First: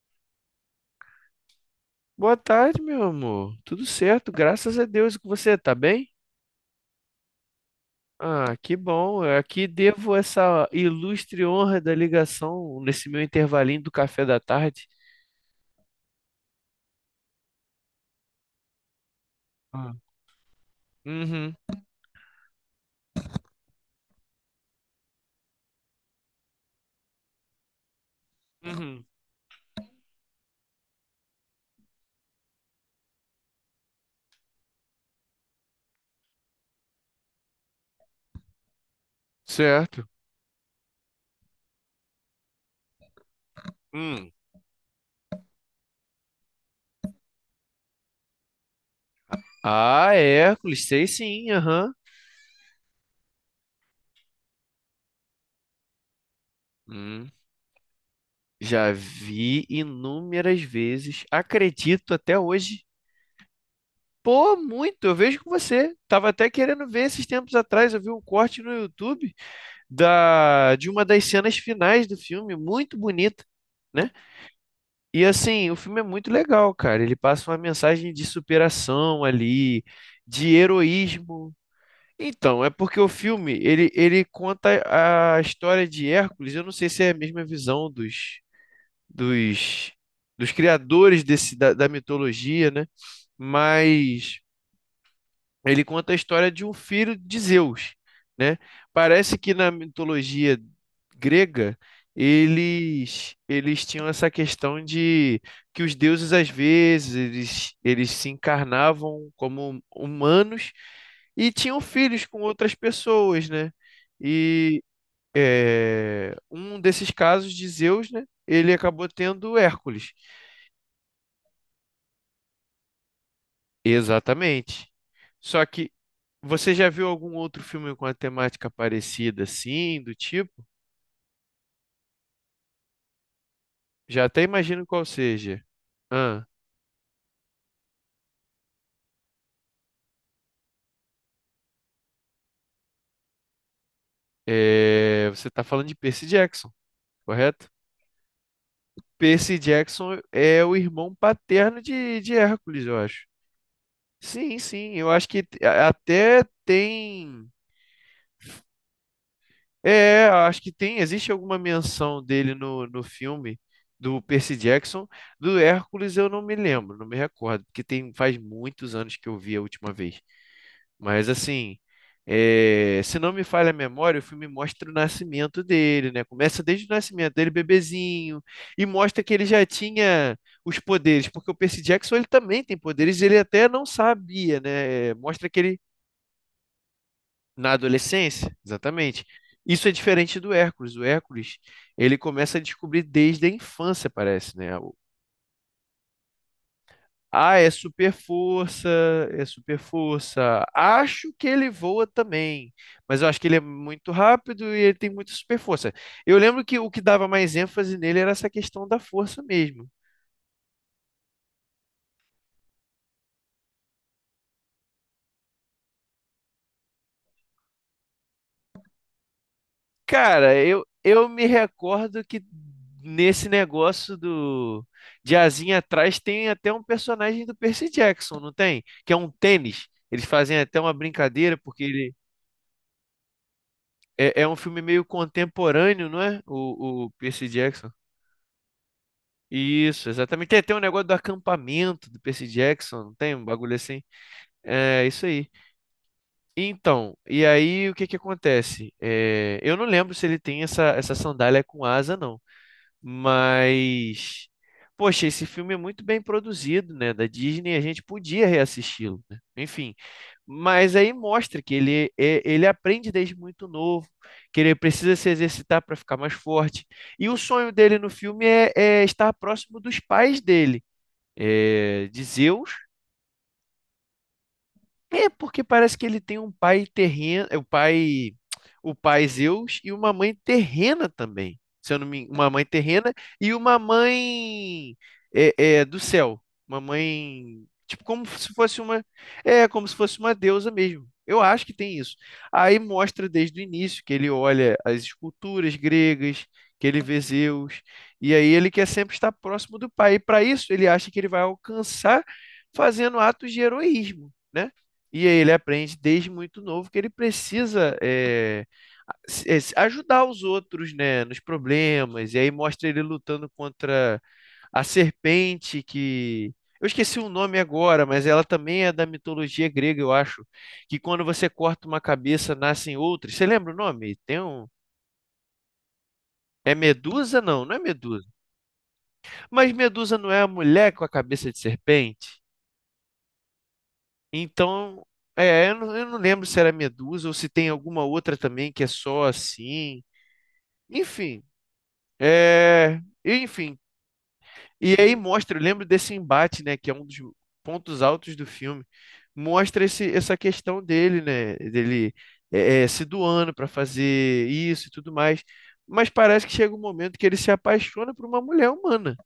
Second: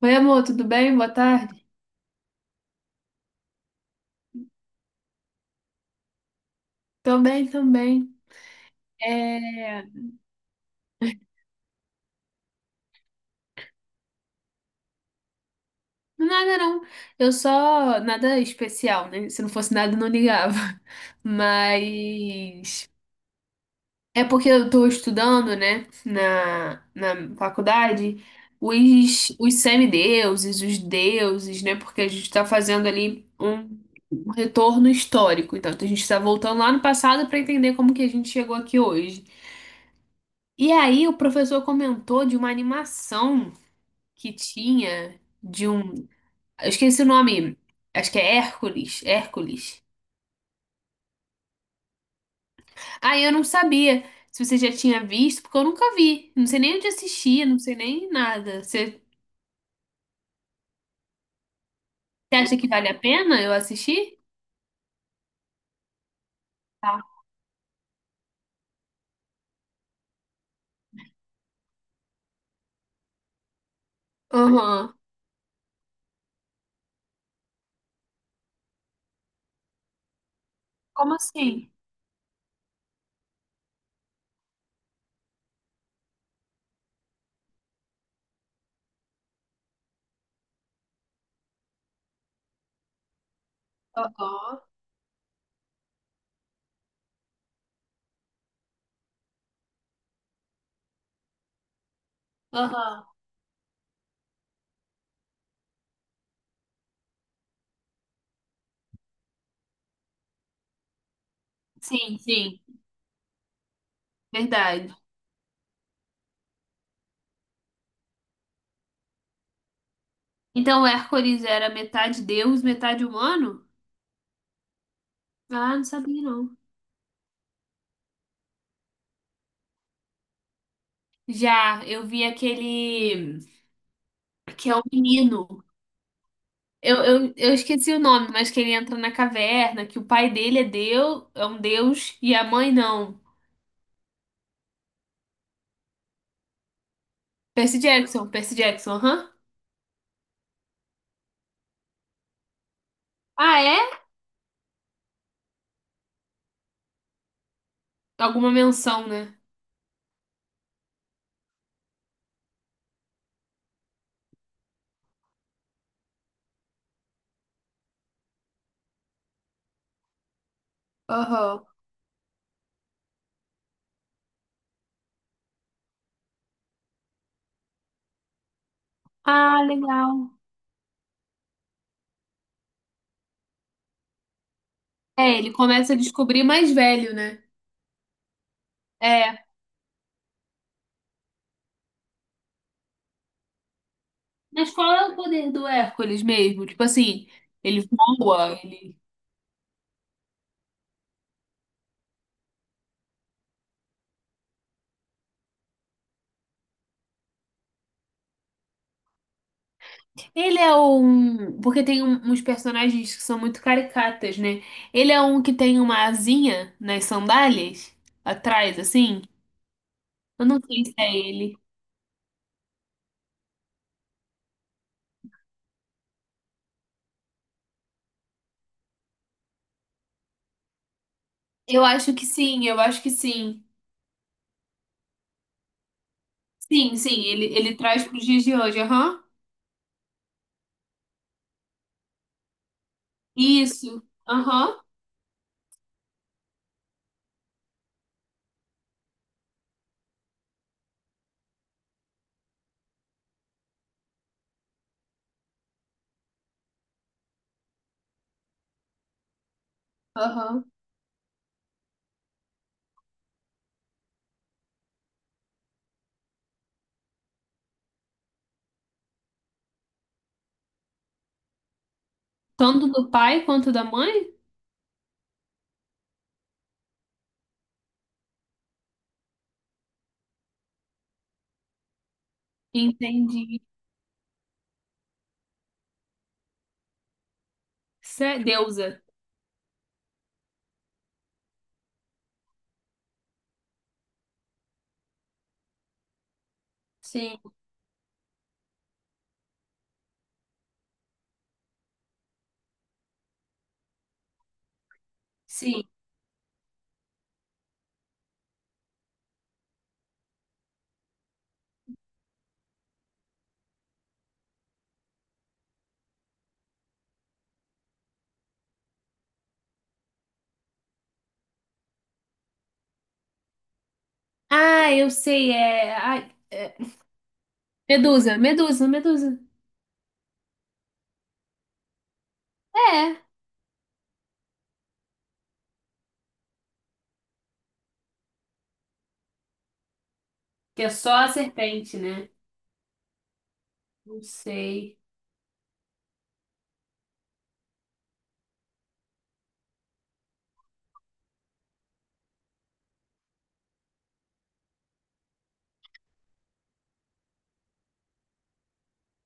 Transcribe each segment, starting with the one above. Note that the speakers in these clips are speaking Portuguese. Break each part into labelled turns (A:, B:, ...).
A: Oi, amor, tudo bem? Boa tarde.
B: Boa tarde, meu amor. Tudo certo, graças a Deus. E com você tá bem?
A: Tô bem também.
B: Ah, que bom. Eu aqui
A: É...
B: devo essa ilustre honra da ligação nesse meu intervalinho do café da tarde.
A: Nada não. Eu só. Nada especial, né? Se não fosse nada,
B: Ah.
A: eu não ligava.
B: Uhum,
A: Mas. É porque eu tô estudando, né? Na faculdade,
B: uhum.
A: os semideuses, os deuses, né? Porque a gente tá fazendo ali um, um retorno histórico. Então, a gente tá voltando lá no passado pra entender como que a gente chegou aqui hoje.
B: Certo.
A: E aí, o professor comentou de uma animação
B: Hum.
A: que tinha de um. Eu esqueci o nome. Acho que é Hércules. Hércules.
B: Ah, é, Hércules, sei sim, aham.
A: Ah, eu não sabia se você já tinha visto, porque eu nunca vi. Não sei nem onde
B: Hum.
A: assistir, não sei nem nada.
B: Já
A: Você
B: vi inúmeras vezes, acredito até
A: você acha que
B: hoje.
A: vale a pena eu assistir?
B: Pô, muito, eu vejo com você. Tava até querendo
A: Tá.
B: ver esses tempos atrás, eu vi um corte no YouTube de uma das cenas finais do filme, muito bonita, né?
A: Aham.
B: E assim, o filme é muito legal, cara. Ele passa uma mensagem de superação ali, de
A: Como
B: heroísmo.
A: assim?
B: Então, é porque o filme, ele conta a história de Hércules. Eu não sei se é a mesma visão dos, dos criadores da mitologia, né? Mas
A: Aham.
B: ele conta a história de um filho de Zeus, né? Parece que na mitologia grega
A: Aham.
B: eles tinham essa questão de que os deuses às vezes eles, eles se encarnavam como humanos e tinham
A: Sim,
B: filhos com
A: sim.
B: outras pessoas, né? E
A: Verdade.
B: é um desses casos de Zeus, né? Ele acabou tendo Hércules.
A: Então, o Hércules era metade deus, metade humano?
B: Exatamente. Só
A: Ah, não
B: que
A: sabia não.
B: você já viu algum outro filme com a temática parecida, assim, do tipo?
A: Já, eu vi aquele
B: Já até
A: que é o
B: imagino qual seja.
A: menino.
B: Ah,
A: Eu esqueci o nome, mas que ele entra na caverna, que o pai dele é Deus, é um deus, e a mãe não.
B: é, você está falando de Percy Jackson, correto?
A: Percy Jackson, Percy Jackson, aham.
B: Percy Jackson é o irmão paterno de Hércules, eu acho.
A: Ah, é?
B: Sim, sim, eu acho que até tem.
A: Alguma menção, né?
B: É, acho que tem. Existe alguma menção dele no filme do Percy Jackson. Do Hércules eu não me lembro, não me recordo, porque tem, faz muitos anos que eu vi a última vez. Mas
A: Aham.
B: assim, se não me falha a memória, o filme mostra o nascimento dele, né? Começa desde o nascimento dele, bebezinho, e mostra que ele
A: Ah,
B: já
A: legal.
B: tinha os poderes, porque o Percy Jackson ele também tem poderes, ele até não sabia, né?
A: É,
B: Mostra
A: ele
B: que ele
A: começa a descobrir mais velho, né?
B: na adolescência, exatamente.
A: É.
B: Isso é diferente do Hércules. O Hércules, ele começa a descobrir desde a infância, parece, né?
A: Mas qual é o poder do Hércules mesmo? Tipo assim,
B: Ah, é
A: ele
B: super
A: voa,
B: força,
A: ele.
B: é super força. Acho que ele voa também, mas eu acho que ele é muito rápido e ele tem muita super força. Eu lembro que o que dava mais ênfase nele era essa questão da força mesmo.
A: Ele é um. Porque tem uns personagens que são muito caricatas, né? Ele é um que tem uma asinha nas sandálias, atrás, assim. Eu
B: Cara,
A: não
B: eu,
A: sei se é
B: eu me
A: ele.
B: recordo que nesse negócio do de asinha atrás tem até um personagem do Percy Jackson, não tem? Que é um tênis. Eles fazem até uma brincadeira porque
A: Eu
B: ele
A: acho que sim, eu acho que sim.
B: é um filme meio contemporâneo, não é?
A: Sim,
B: O
A: sim, ele,
B: Percy
A: ele
B: Jackson.
A: traz para os dias de hoje, aham.
B: Isso, exatamente. Tem um negócio do acampamento do Percy Jackson, não tem um bagulho assim?
A: Isso, aham,
B: É isso aí. Então, e aí o que que acontece? É, eu não lembro se ele tem essa sandália com asa, não. Mas, poxa, esse filme é muito bem produzido, né? Da Disney, a gente podia reassisti-lo, né? Enfim.
A: aham.
B: Mas aí mostra que ele aprende desde muito novo, que ele precisa se exercitar para ficar mais forte. E o sonho dele no filme é estar próximo dos pais dele, é, de Zeus.
A: Tanto do pai quanto da mãe?
B: É porque parece que ele tem um pai terreno, o pai Zeus e uma mãe terrena também. Se eu não me, Uma mãe terrena e
A: Entendi.
B: uma mãe, é, do céu, uma mãe tipo
A: Isso
B: como
A: é
B: se fosse
A: deusa.
B: uma, é como se fosse uma deusa mesmo. Eu acho que tem isso. Aí mostra desde o início que ele olha as esculturas gregas, que ele vê
A: Sim,
B: Zeus, e aí ele quer sempre estar próximo do pai. E para isso ele acha que ele vai alcançar fazendo atos de heroísmo, né? E aí ele
A: sim.
B: aprende desde muito novo que ele precisa ajudar os outros, né, nos problemas. E aí mostra ele lutando contra a serpente que eu esqueci o nome agora, mas ela também é da mitologia grega, eu acho, que quando você corta uma cabeça nascem outras. Você lembra o nome? Tem um
A: Ah, eu sei,
B: É Medusa? Não, não é Medusa.
A: Medusa, Medusa, Medusa.
B: Mas Medusa não é a mulher com a cabeça de serpente?
A: É,
B: Então, eu não lembro se era Medusa ou se tem alguma outra também que é só assim.
A: que é só a
B: Enfim,
A: serpente, né?
B: enfim.
A: Não
B: E
A: sei.
B: aí mostra, eu lembro desse embate, né, que é um dos pontos altos do filme. Mostra essa questão dele, né, dele se doando para fazer isso e tudo mais. Mas parece que chega um momento que ele se apaixona por uma mulher humana.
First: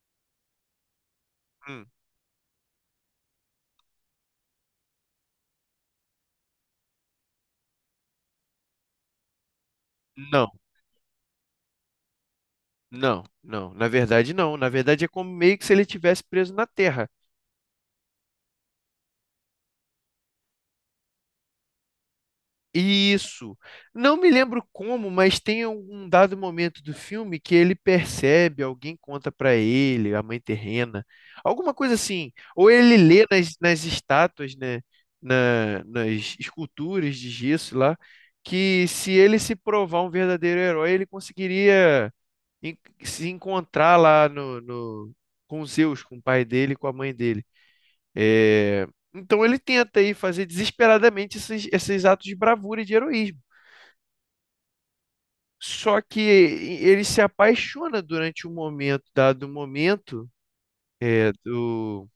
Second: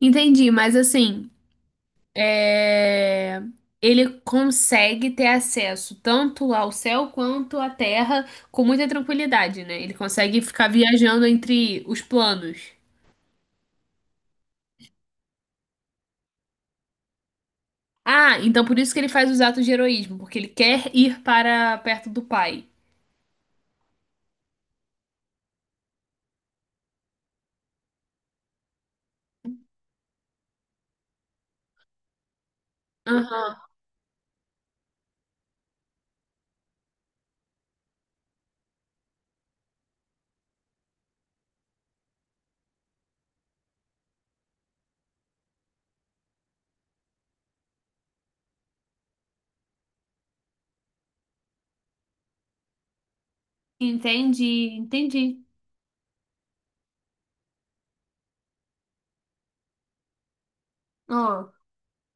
A: Entendi, mas assim,
B: Hum.
A: é, ele consegue ter acesso tanto ao céu quanto à terra com muita tranquilidade, né? Ele consegue
B: Não,
A: ficar viajando entre os planos.
B: não, não. Na verdade, não. Na verdade, é como meio que se ele tivesse preso na Terra.
A: Ah, então por isso que ele faz os atos de heroísmo, porque ele quer ir para perto do pai.
B: Isso. Não me lembro como, mas tem um dado momento do filme que ele percebe, alguém conta pra ele, a mãe terrena, alguma coisa assim. Ou ele lê nas,
A: Aham.
B: nas estátuas, né, nas esculturas de gesso lá, que se ele se provar um verdadeiro herói, ele conseguiria en- se encontrar lá com Zeus, com o pai dele, e com a mãe dele. É, Então ele tenta aí fazer desesperadamente esses atos de bravura e de heroísmo.
A: Entendi, entendi.
B: Só que ele se apaixona durante o momento, dado o momento é,
A: Ó.
B: do,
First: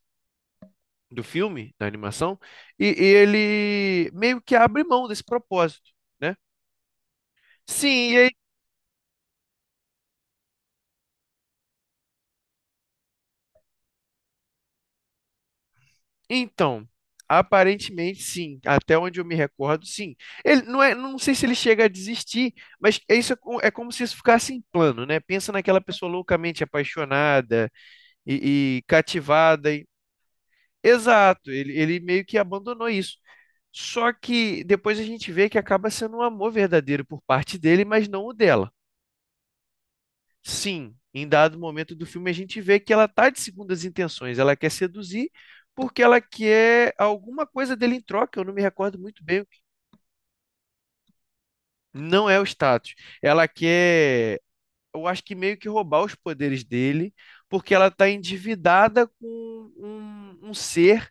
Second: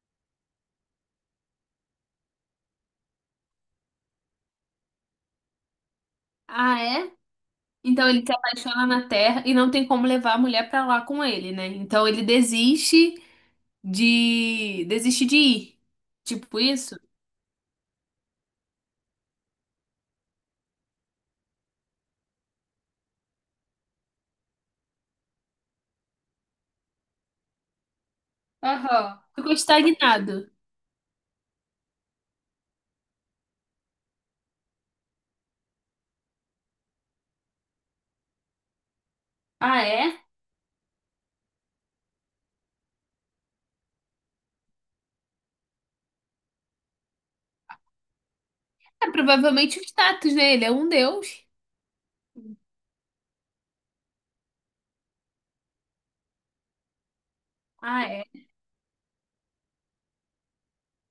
B: do filme, da animação, e ele meio que abre mão desse propósito, né?
A: Ah, é? Então
B: Sim,
A: ele se apaixona na terra e não tem como levar a mulher pra lá com ele, né? Então ele desiste de ir. Tipo
B: então,
A: isso?
B: aparentemente sim, até onde eu me recordo, sim. Ele não é, não sei se ele chega a desistir, mas é isso, é como se isso ficasse em plano, né? Pensa naquela pessoa loucamente apaixonada e
A: Aham. Ficou
B: cativada.
A: estagnado.
B: Exato, ele meio que abandonou isso. Só que depois a gente vê que acaba sendo um amor verdadeiro por parte dele, mas não o dela.
A: Ah, é?
B: Sim, em dado momento do filme a gente vê que ela tá de segundas intenções, ela quer seduzir porque ela quer alguma coisa dele em troca, eu não me recordo
A: É
B: muito bem,
A: provavelmente o status, né? Ele é um deus.
B: não é o status. Ela quer, eu acho que meio que roubar os poderes dele, porque ela
A: Ah,
B: tá
A: é.
B: endividada com um ser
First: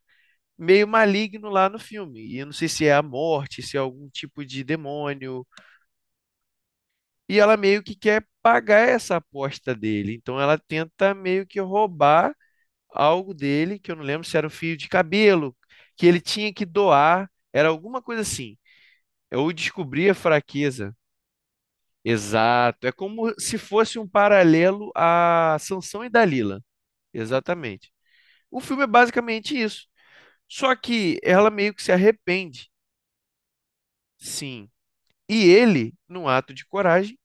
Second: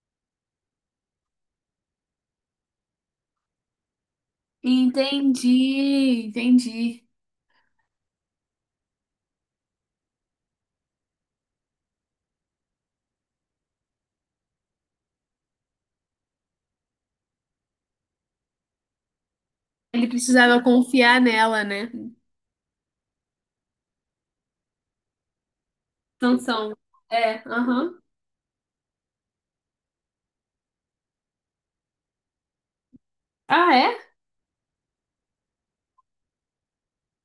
B: meio maligno lá no filme. E eu não sei se é a morte, se é algum tipo de demônio,
A: Entendi, entendi.
B: e ela meio que quer pagar essa aposta dele. Então ela tenta meio que roubar algo dele, que eu não lembro se era um fio de cabelo, que ele tinha que doar, era alguma coisa assim. Eu
A: Ele
B: descobri a
A: precisava
B: fraqueza.
A: confiar nela, né?
B: Exato. É como se fosse um paralelo a Sansão e Dalila.
A: Sansão. É,
B: Exatamente.
A: aham.
B: O filme é basicamente isso. Só que ela meio que se arrepende,
A: Ah, é?
B: sim. E ele, num ato de coragem,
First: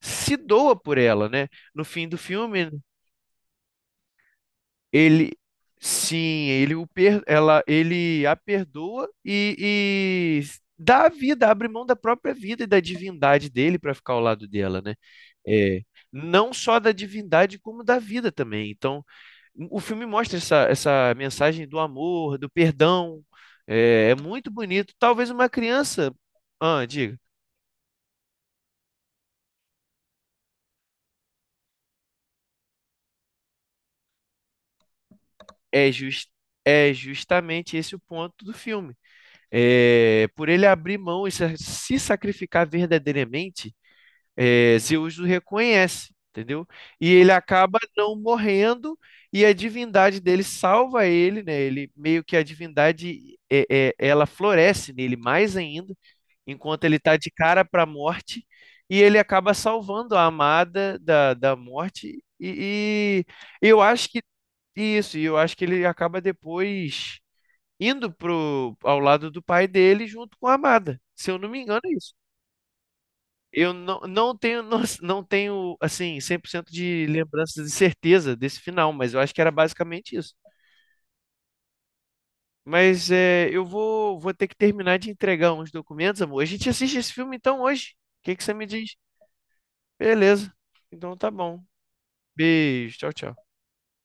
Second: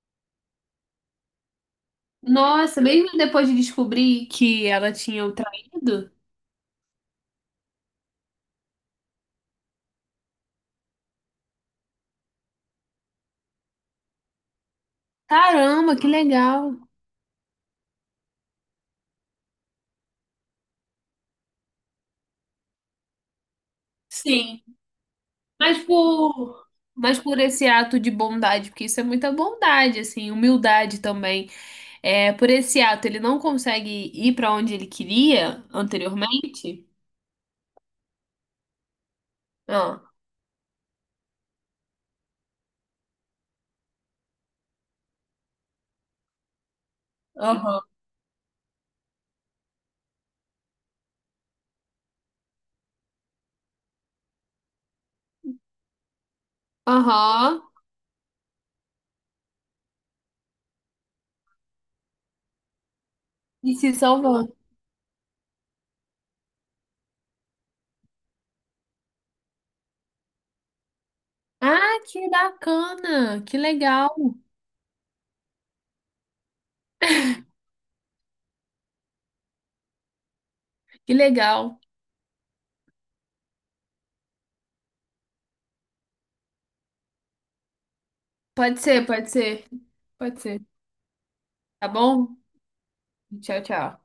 B: se doa por ela, né? No fim do filme,
A: Nossa, mesmo depois de descobrir que ela tinha o
B: ele,
A: traído?
B: sim, ele a perdoa e dá a vida, abre mão da própria vida e da divindade dele para ficar ao lado dela, né? É,
A: Caramba, que
B: não
A: legal.
B: só da divindade como da vida também. Então, o filme mostra essa mensagem do amor, do perdão. É, é muito
A: Sim,
B: bonito. Talvez uma
A: mas
B: criança,
A: por,
B: ah,
A: mas
B: diga,
A: por esse ato de bondade, porque isso é muita bondade, assim, humildade também. É, por esse ato, ele não consegue ir para onde ele queria
B: é jus-
A: anteriormente?
B: é justamente esse o ponto do filme.
A: Ah.
B: É, por ele abrir mão e se sacrificar verdadeiramente. É, Zeus o reconhece, entendeu? E ele acaba
A: Aham.
B: não morrendo e a divindade dele salva ele, né? Ele meio que a divindade ela floresce nele mais ainda, enquanto ele está de
A: Aham.
B: cara para a morte e ele acaba salvando a amada da morte e
A: E
B: eu
A: se
B: acho que
A: salvou.
B: isso, e eu acho que ele acaba depois indo ao lado do pai dele junto com a amada. Se eu não me
A: Ah,
B: engano, é isso.
A: que bacana! Que
B: Eu não,
A: legal!
B: não tenho, não tenho, assim, 100% de lembranças de certeza desse final, mas eu acho que era basicamente isso.
A: Que legal!
B: Mas eu vou ter que terminar de entregar uns documentos, amor. A gente assiste esse filme então hoje. O que que você me
A: Pode
B: diz?
A: ser, pode ser, pode
B: Beleza.
A: ser.
B: Então tá bom.
A: Tá bom?
B: Beijo. Tchau, tchau.
A: Tchau, tchau.